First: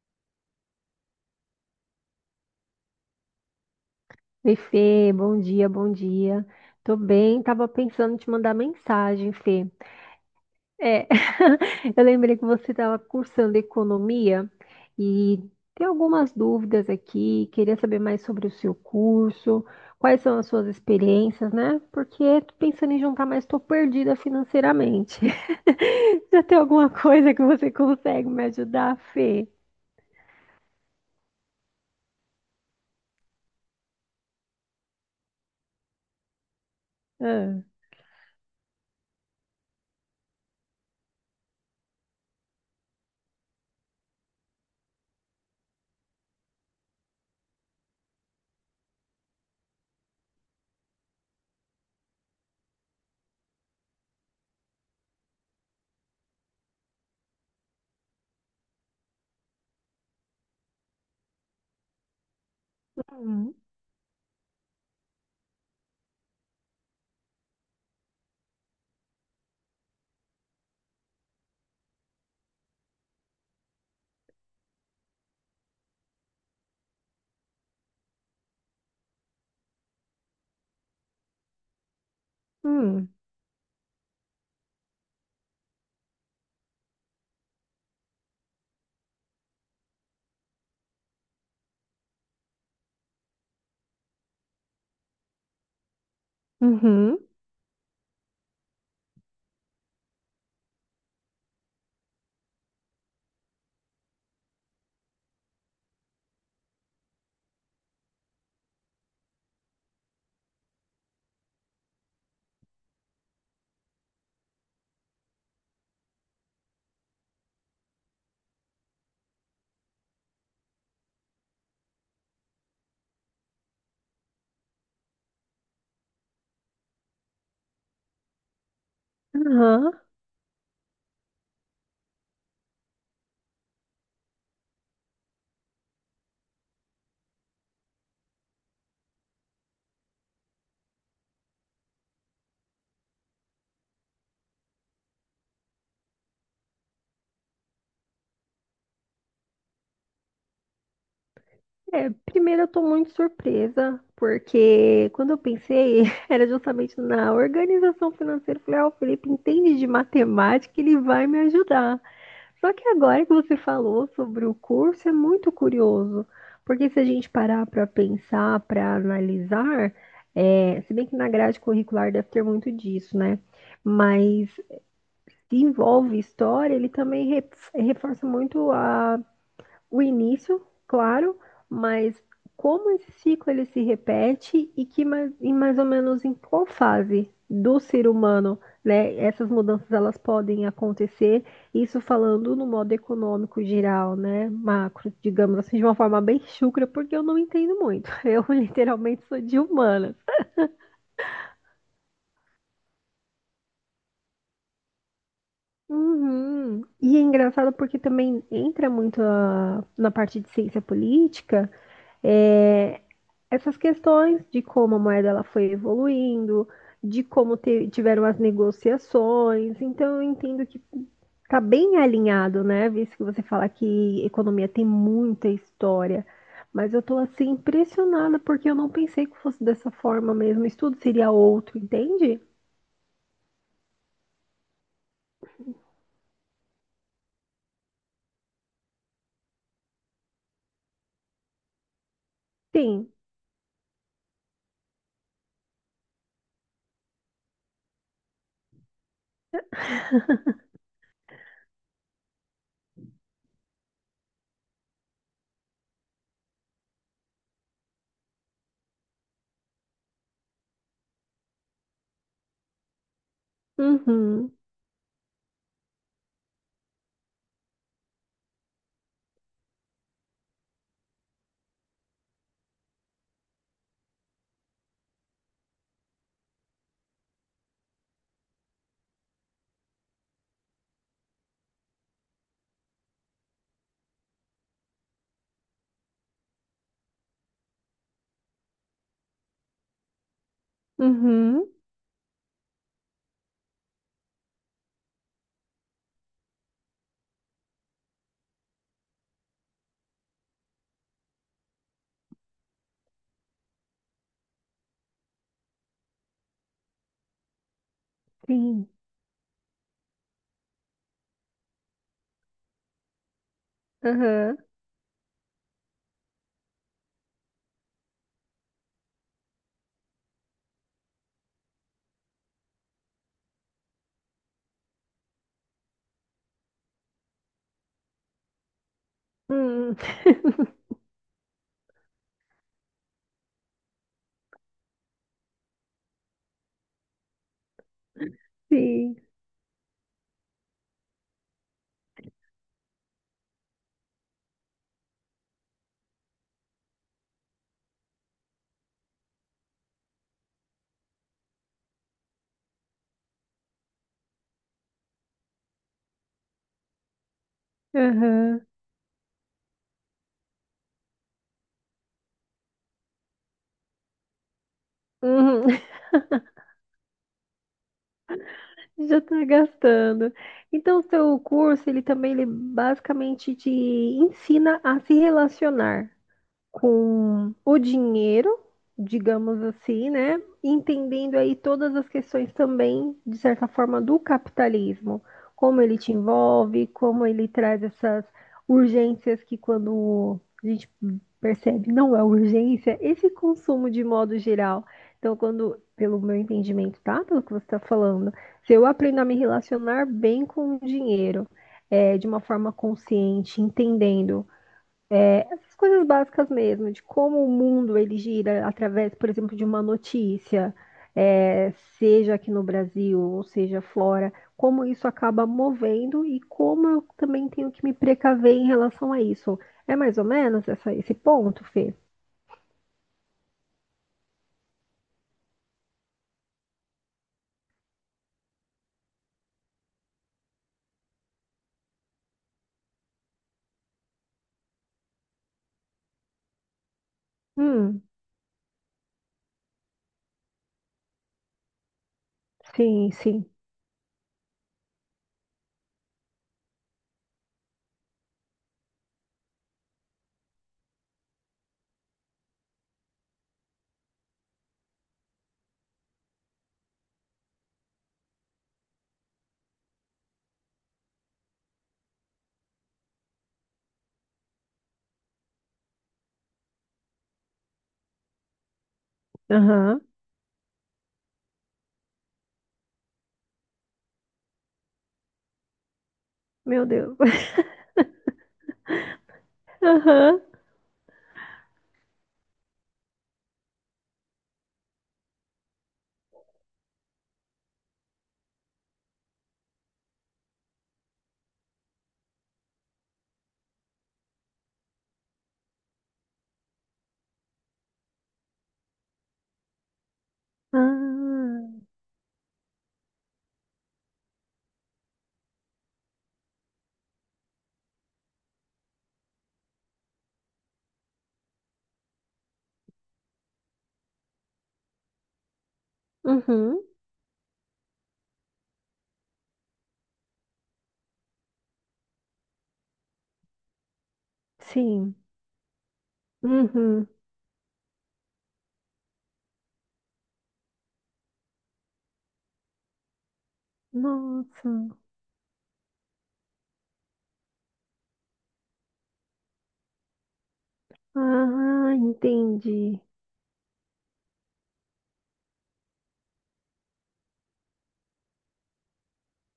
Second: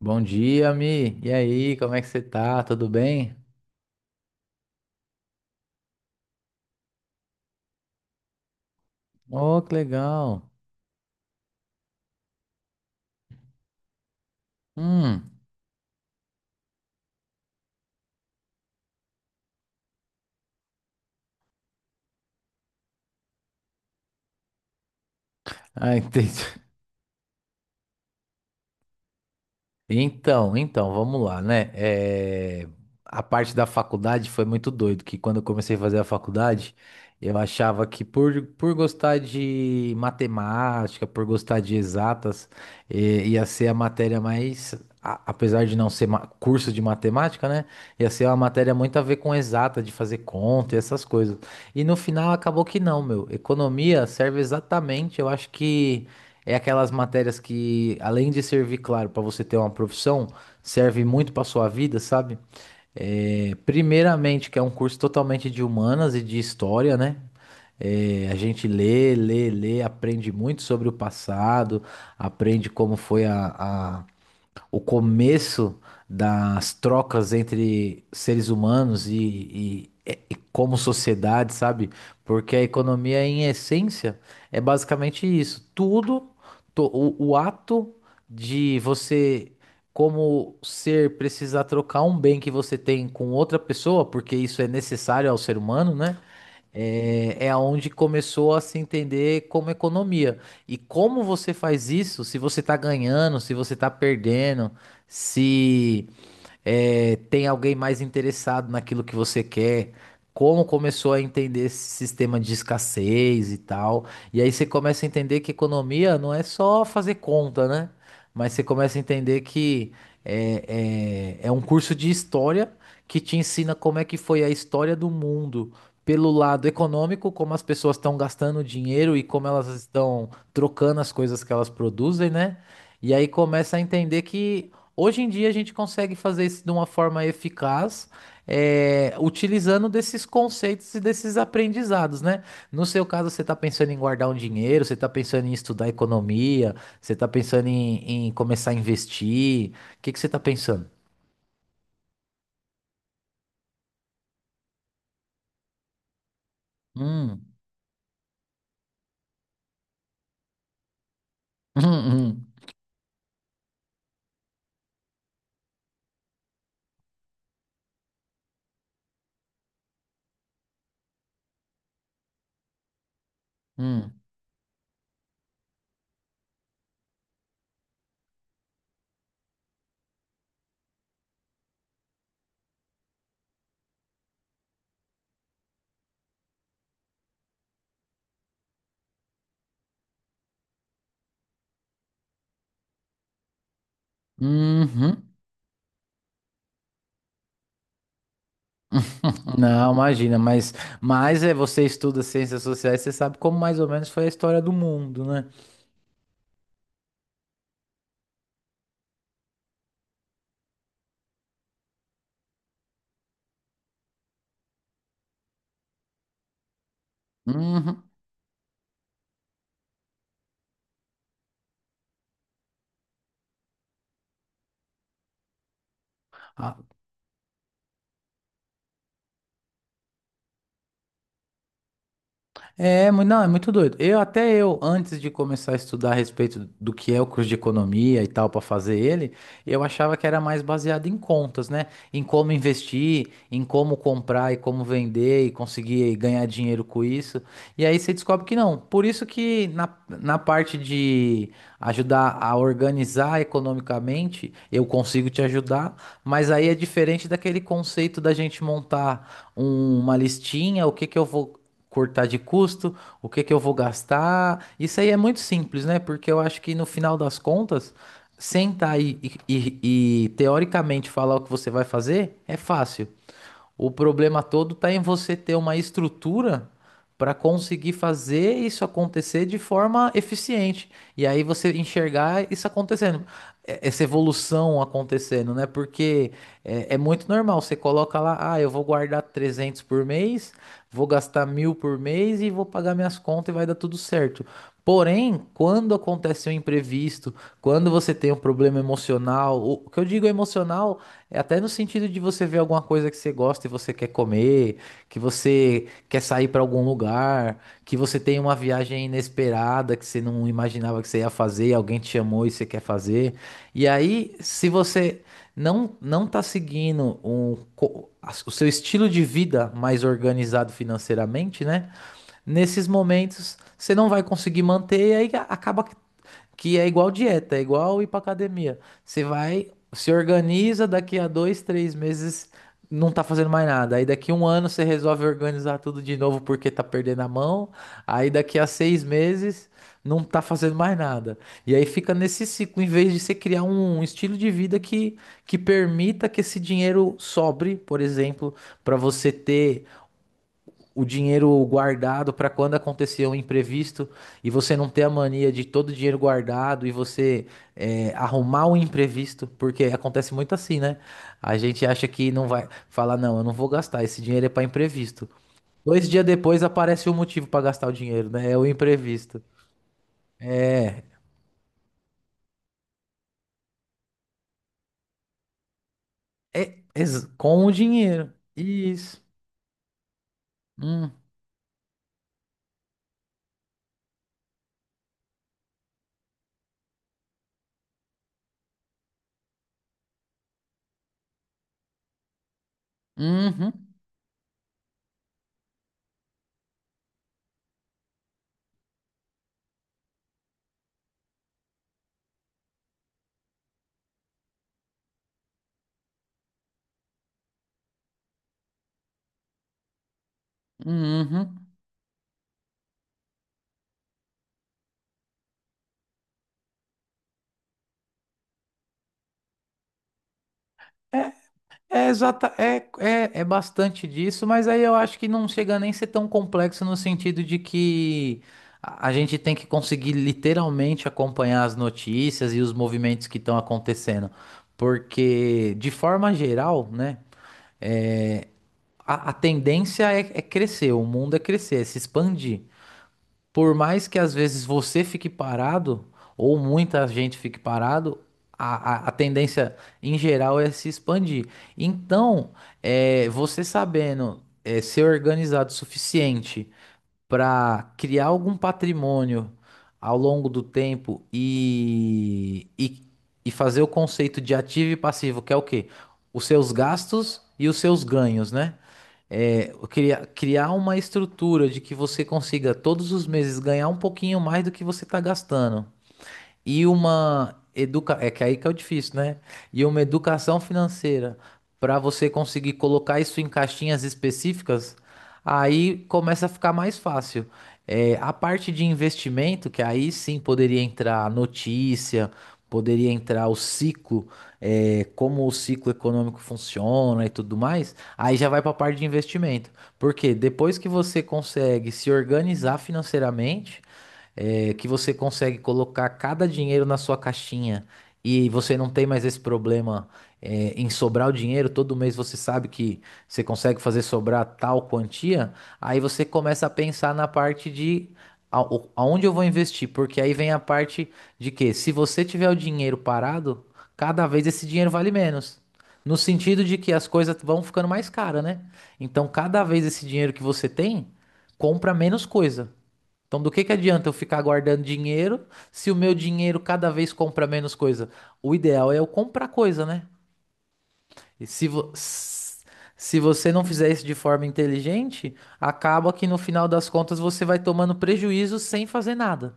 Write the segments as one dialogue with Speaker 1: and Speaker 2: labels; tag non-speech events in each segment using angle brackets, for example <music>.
Speaker 1: Bom dia, Mi. E aí, como é que você tá? Tudo bem?
Speaker 2: Oi, Fê, bom dia, bom dia. Tô bem, tava pensando em te mandar mensagem,
Speaker 1: Oh,
Speaker 2: Fê.
Speaker 1: que legal.
Speaker 2: É, <laughs> eu lembrei que você estava cursando economia
Speaker 1: Hum.
Speaker 2: e tem algumas dúvidas aqui, queria saber mais sobre o seu curso, quais são as suas experiências, né? Porque tô pensando em juntar, mas tô perdida financeiramente.
Speaker 1: Ah, <laughs>
Speaker 2: <laughs> Já
Speaker 1: entendi.
Speaker 2: tem alguma coisa que você consegue me ajudar, Fê?
Speaker 1: Então, vamos lá, né? A parte da faculdade foi muito doido, que quando eu comecei a fazer a faculdade, eu
Speaker 2: Ah.
Speaker 1: achava que por gostar de matemática, por gostar de exatas, ia ser a matéria mais, apesar de não ser curso de matemática, né? Ia ser uma matéria muito a ver com exata, de fazer conta e essas coisas. E no final acabou que não, meu. Economia serve exatamente, eu acho que. É aquelas matérias que, além de servir, claro, para você ter uma profissão, serve muito para sua vida, sabe?
Speaker 2: Hum,
Speaker 1: Primeiramente, que é um curso totalmente de humanas e de história, né? É, a gente lê, aprende muito sobre o passado, aprende como foi o começo das trocas entre seres humanos e como sociedade, sabe? Porque a
Speaker 2: hum.
Speaker 1: economia, em essência, é basicamente isso. Tudo, o ato de você, como ser, precisar trocar um bem que você tem com outra pessoa, porque isso é necessário ao ser humano, né?
Speaker 2: Uhum.
Speaker 1: É, é onde começou a se entender como economia. E como você faz isso? Se você tá ganhando, se você tá perdendo, se é, tem alguém mais interessado naquilo que você quer. Como começou a entender esse sistema de escassez e tal. E aí você começa a entender que economia não é só fazer conta, né? Mas você começa a entender que é um curso de história que te ensina como é que foi a história do mundo pelo lado econômico, como as pessoas estão gastando dinheiro e como elas
Speaker 2: Aham.
Speaker 1: estão trocando as coisas que elas produzem, né? E aí começa a entender que hoje em dia a gente consegue fazer isso de uma forma eficaz, utilizando desses conceitos e desses aprendizados, né? No seu caso, você está pensando em guardar um dinheiro, você está pensando em estudar economia, você está pensando em começar a investir. O que que você está pensando?
Speaker 2: É, primeiro eu tô muito surpresa, porque quando eu pensei, <laughs> era justamente na
Speaker 1: Hum.
Speaker 2: organização financeira. Eu falei, ah, o Felipe entende de matemática, ele vai me
Speaker 1: <laughs>
Speaker 2: ajudar.
Speaker 1: Hum,
Speaker 2: Só que agora que você falou sobre o curso, é muito curioso, porque se a gente parar para pensar, para analisar, é, se bem que na grade curricular deve ter muito disso, né?
Speaker 1: hum,
Speaker 2: Mas se envolve história, ele também reforça muito a o início, claro, mas como esse ciclo ele se repete e que mais, e mais ou menos em qual fase do ser humano, né, essas mudanças elas podem acontecer, isso falando no modo econômico geral, né, macro,
Speaker 1: uhum.
Speaker 2: digamos assim, de uma forma bem chucra, porque eu não entendo muito. <laughs> Eu literalmente sou
Speaker 1: <laughs>
Speaker 2: de
Speaker 1: Não,
Speaker 2: humanas.
Speaker 1: imagina, mas é, você estuda ciências sociais, você sabe como mais ou menos foi a história do mundo, né?
Speaker 2: Uhum. E é engraçado porque também entra muito na parte de ciência política, é, essas questões de como a moeda ela foi evoluindo, de como
Speaker 1: Uhum.
Speaker 2: tiveram as negociações. Então, eu entendo que está bem alinhado, né? Visto que você fala que economia tem muita história. Mas eu estou assim impressionada porque eu não pensei que fosse dessa forma mesmo. O estudo seria outro, entende?
Speaker 1: Não, é muito doido. Eu até, antes de começar a estudar a respeito do que é o curso de economia e tal para fazer ele, eu achava que era mais baseado em contas, né? Em como
Speaker 2: Sim.
Speaker 1: investir, em como comprar e como vender e conseguir ganhar dinheiro com isso. E aí você descobre que não. Por isso que na
Speaker 2: <laughs>
Speaker 1: parte de ajudar a organizar economicamente, eu consigo te ajudar, mas aí é diferente daquele conceito da gente montar uma listinha, o que que eu vou cortar de custo, o que que eu vou
Speaker 2: Uhum.
Speaker 1: gastar. Isso aí é muito simples, né? Porque eu acho que no final das contas, sentar e, teoricamente falar o que você vai fazer é fácil. O problema todo tá em você ter uma estrutura para conseguir fazer isso acontecer de forma eficiente. E aí você enxergar isso acontecendo, essa evolução acontecendo, né? Porque é muito normal, você coloca lá, ah, eu vou guardar 300 por mês, vou gastar
Speaker 2: Uhum.
Speaker 1: 1.000 por mês e vou pagar minhas contas e vai dar tudo certo. Porém, quando acontece um imprevisto, quando você tem um problema emocional, o que eu digo emocional é até no sentido de você ver alguma coisa que você gosta e você quer comer, que você quer sair para algum lugar, que você tem uma
Speaker 2: Sim.
Speaker 1: viagem inesperada que você não imaginava que você ia fazer, e alguém te chamou e você quer fazer. E aí,
Speaker 2: Aham.
Speaker 1: se você não tá seguindo o seu estilo de vida mais organizado financeiramente, né? Nesses momentos você não vai conseguir manter e aí acaba que é igual dieta, é igual ir pra academia. Você vai,
Speaker 2: Uhum.
Speaker 1: se
Speaker 2: <laughs>
Speaker 1: organiza, daqui a dois, três meses não tá fazendo mais nada. Aí daqui um ano você resolve organizar tudo de novo porque tá perdendo a mão. Aí daqui a seis
Speaker 2: Sim.
Speaker 1: meses não tá fazendo mais nada. E aí fica nesse ciclo, em vez de você criar um estilo de vida que permita que esse dinheiro sobre, por exemplo, para você ter o dinheiro guardado para quando acontecer um imprevisto e você não ter a mania de todo o dinheiro guardado e você arrumar
Speaker 2: Aham.
Speaker 1: um imprevisto, porque acontece muito assim, né? A gente acha que não vai falar, não, eu não vou gastar, esse dinheiro é para imprevisto.
Speaker 2: Uhum.
Speaker 1: Dois dias depois aparece o motivo para gastar o dinheiro, né? É o
Speaker 2: Já
Speaker 1: imprevisto.
Speaker 2: está gastando. Então, o seu curso, ele também ele basicamente te ensina a se relacionar com
Speaker 1: Com o
Speaker 2: o
Speaker 1: dinheiro.
Speaker 2: dinheiro,
Speaker 1: Isso.
Speaker 2: digamos assim, né?
Speaker 1: Hum,
Speaker 2: Entendendo aí todas as questões também, de certa forma, do capitalismo, como ele te envolve, como ele traz essas urgências que quando a gente percebe? Não é urgência, esse
Speaker 1: uhum,
Speaker 2: consumo de modo geral. Então, quando, pelo meu entendimento, tá? Pelo que você está falando, se eu aprendo a me relacionar bem com o dinheiro, é, de uma forma consciente, entendendo essas coisas básicas mesmo, de como o mundo ele gira através, por exemplo, de uma notícia,
Speaker 1: uhum.
Speaker 2: é, seja aqui no Brasil ou seja fora, como isso acaba movendo e como eu também tenho que me precaver em relação a isso. É mais ou menos esse
Speaker 1: É,
Speaker 2: ponto, Fê?
Speaker 1: Exata, é bastante disso, mas aí eu acho que não chega nem a ser tão complexo no sentido de que a gente tem que conseguir literalmente acompanhar as notícias e os movimentos que estão acontecendo. Porque, de forma geral, né,
Speaker 2: Hum,
Speaker 1: é, a tendência é crescer, o mundo é crescer, é se expandir.
Speaker 2: sim, sim.
Speaker 1: Por mais que às vezes você fique parado, ou muita gente fique parado, a tendência em geral é se expandir. Então, você sabendo ser organizado o suficiente para criar algum patrimônio ao longo do tempo e fazer o conceito de ativo e passivo, que é o quê? Os seus gastos e os seus ganhos, né? é,
Speaker 2: Aham.
Speaker 1: criar, criar uma estrutura de que você consiga todos os meses ganhar um pouquinho mais do que você está gastando
Speaker 2: Meu
Speaker 1: e
Speaker 2: Deus.
Speaker 1: uma educa... É que aí que é o difícil, né?
Speaker 2: <laughs>
Speaker 1: E uma
Speaker 2: Aham.
Speaker 1: educação financeira para você conseguir colocar isso em caixinhas específicas, aí começa a ficar mais fácil. É, a parte de investimento, que aí sim poderia entrar notícia, poderia entrar o ciclo, é, como o ciclo econômico funciona e tudo mais, aí já vai para a parte de investimento. Porque depois que você
Speaker 2: Ah.
Speaker 1: consegue se organizar financeiramente, que você consegue colocar cada dinheiro na sua caixinha e você não tem mais esse problema, em sobrar o dinheiro, todo mês você sabe que você consegue fazer sobrar tal quantia, aí você começa a
Speaker 2: Uhum.
Speaker 1: pensar na parte de aonde eu vou investir, porque aí vem a parte de que se você tiver o dinheiro parado, cada vez esse dinheiro vale
Speaker 2: Sim.
Speaker 1: menos. No sentido de que as
Speaker 2: Uhum.
Speaker 1: coisas vão ficando mais caras, né? Então, cada vez esse dinheiro que você tem, compra menos coisa. Então, do que adianta eu ficar
Speaker 2: Nossa.
Speaker 1: guardando dinheiro se o meu dinheiro cada vez compra menos coisa? O ideal é eu comprar coisa, né? E se, vo-
Speaker 2: Ah,
Speaker 1: s-
Speaker 2: entendi.
Speaker 1: Se você não fizer isso de forma inteligente, acaba que no final das contas você vai tomando prejuízo sem fazer nada.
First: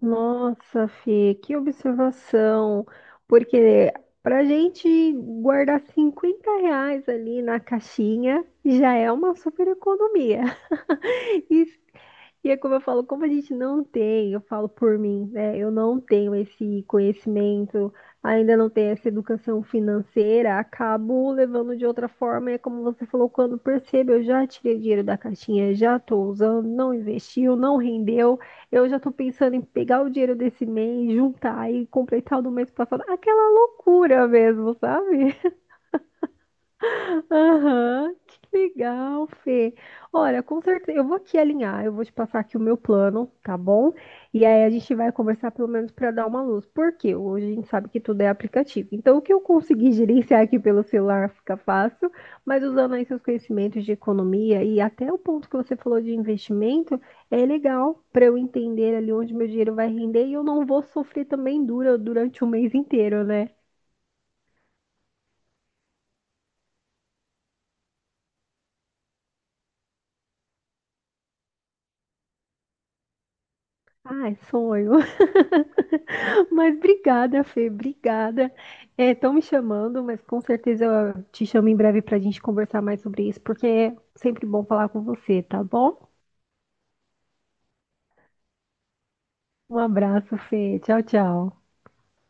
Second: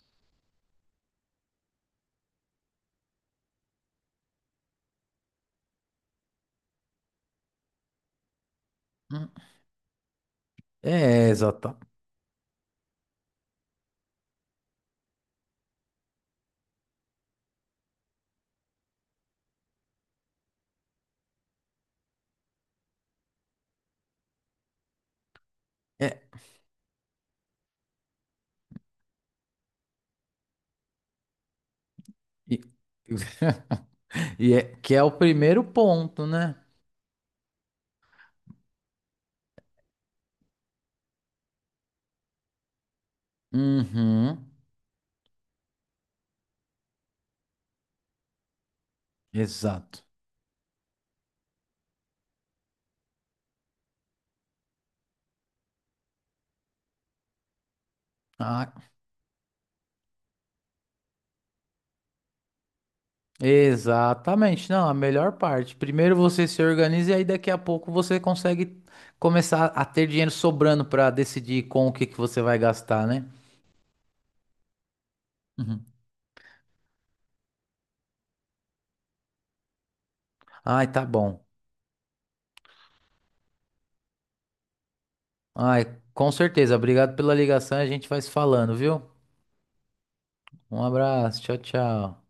Speaker 2: Nossa, Fê, que observação. Porque pra gente guardar R$ 50 ali na caixinha já é
Speaker 1: Hum,
Speaker 2: uma super economia.
Speaker 1: É,
Speaker 2: <laughs> E
Speaker 1: exato.
Speaker 2: E é como eu falo, como a gente não tem, eu falo por mim, né? Eu não tenho esse conhecimento, ainda não tenho essa educação financeira, acabo levando de outra forma. E é como você falou, quando percebo, eu já tirei dinheiro da caixinha, já
Speaker 1: É,
Speaker 2: estou usando, não investiu, não rendeu. Eu já estou pensando em pegar o dinheiro desse mês, juntar e completar o do
Speaker 1: e,
Speaker 2: mês passado. Aquela loucura
Speaker 1: <laughs> e é
Speaker 2: mesmo,
Speaker 1: que é o
Speaker 2: sabe?
Speaker 1: primeiro ponto, né?
Speaker 2: Aham, que legal, Fê. Olha, com certeza, eu vou aqui alinhar, eu vou te passar aqui o meu plano, tá bom? E
Speaker 1: Uhum,
Speaker 2: aí a gente vai conversar pelo menos para dar uma luz, porque hoje a gente sabe que tudo é aplicativo. Então, o que eu consegui <laughs>
Speaker 1: exato.
Speaker 2: gerenciar aqui pelo celular fica fácil, mas usando aí seus conhecimentos de economia e até o ponto que você falou de investimento, é legal para eu
Speaker 1: Ah,
Speaker 2: entender ali onde meu dinheiro vai render e eu não vou sofrer também durante o mês inteiro, né?
Speaker 1: exatamente, não, a melhor parte. Primeiro você se organiza e aí daqui a pouco você consegue começar a ter dinheiro sobrando para decidir com o que que você vai gastar, né?
Speaker 2: Ai, sonho.
Speaker 1: Uhum.
Speaker 2: <laughs> Mas obrigada, Fê, obrigada. Estão me chamando, mas com certeza
Speaker 1: Ai, tá
Speaker 2: eu
Speaker 1: bom.
Speaker 2: te chamo em breve para a gente conversar mais sobre isso, porque é sempre bom falar com você, tá
Speaker 1: Ai,
Speaker 2: bom?
Speaker 1: com certeza. Obrigado pela ligação, a gente vai se falando, viu?
Speaker 2: Um abraço, Fê.
Speaker 1: Um
Speaker 2: Tchau,
Speaker 1: abraço, tchau,
Speaker 2: tchau.
Speaker 1: tchau.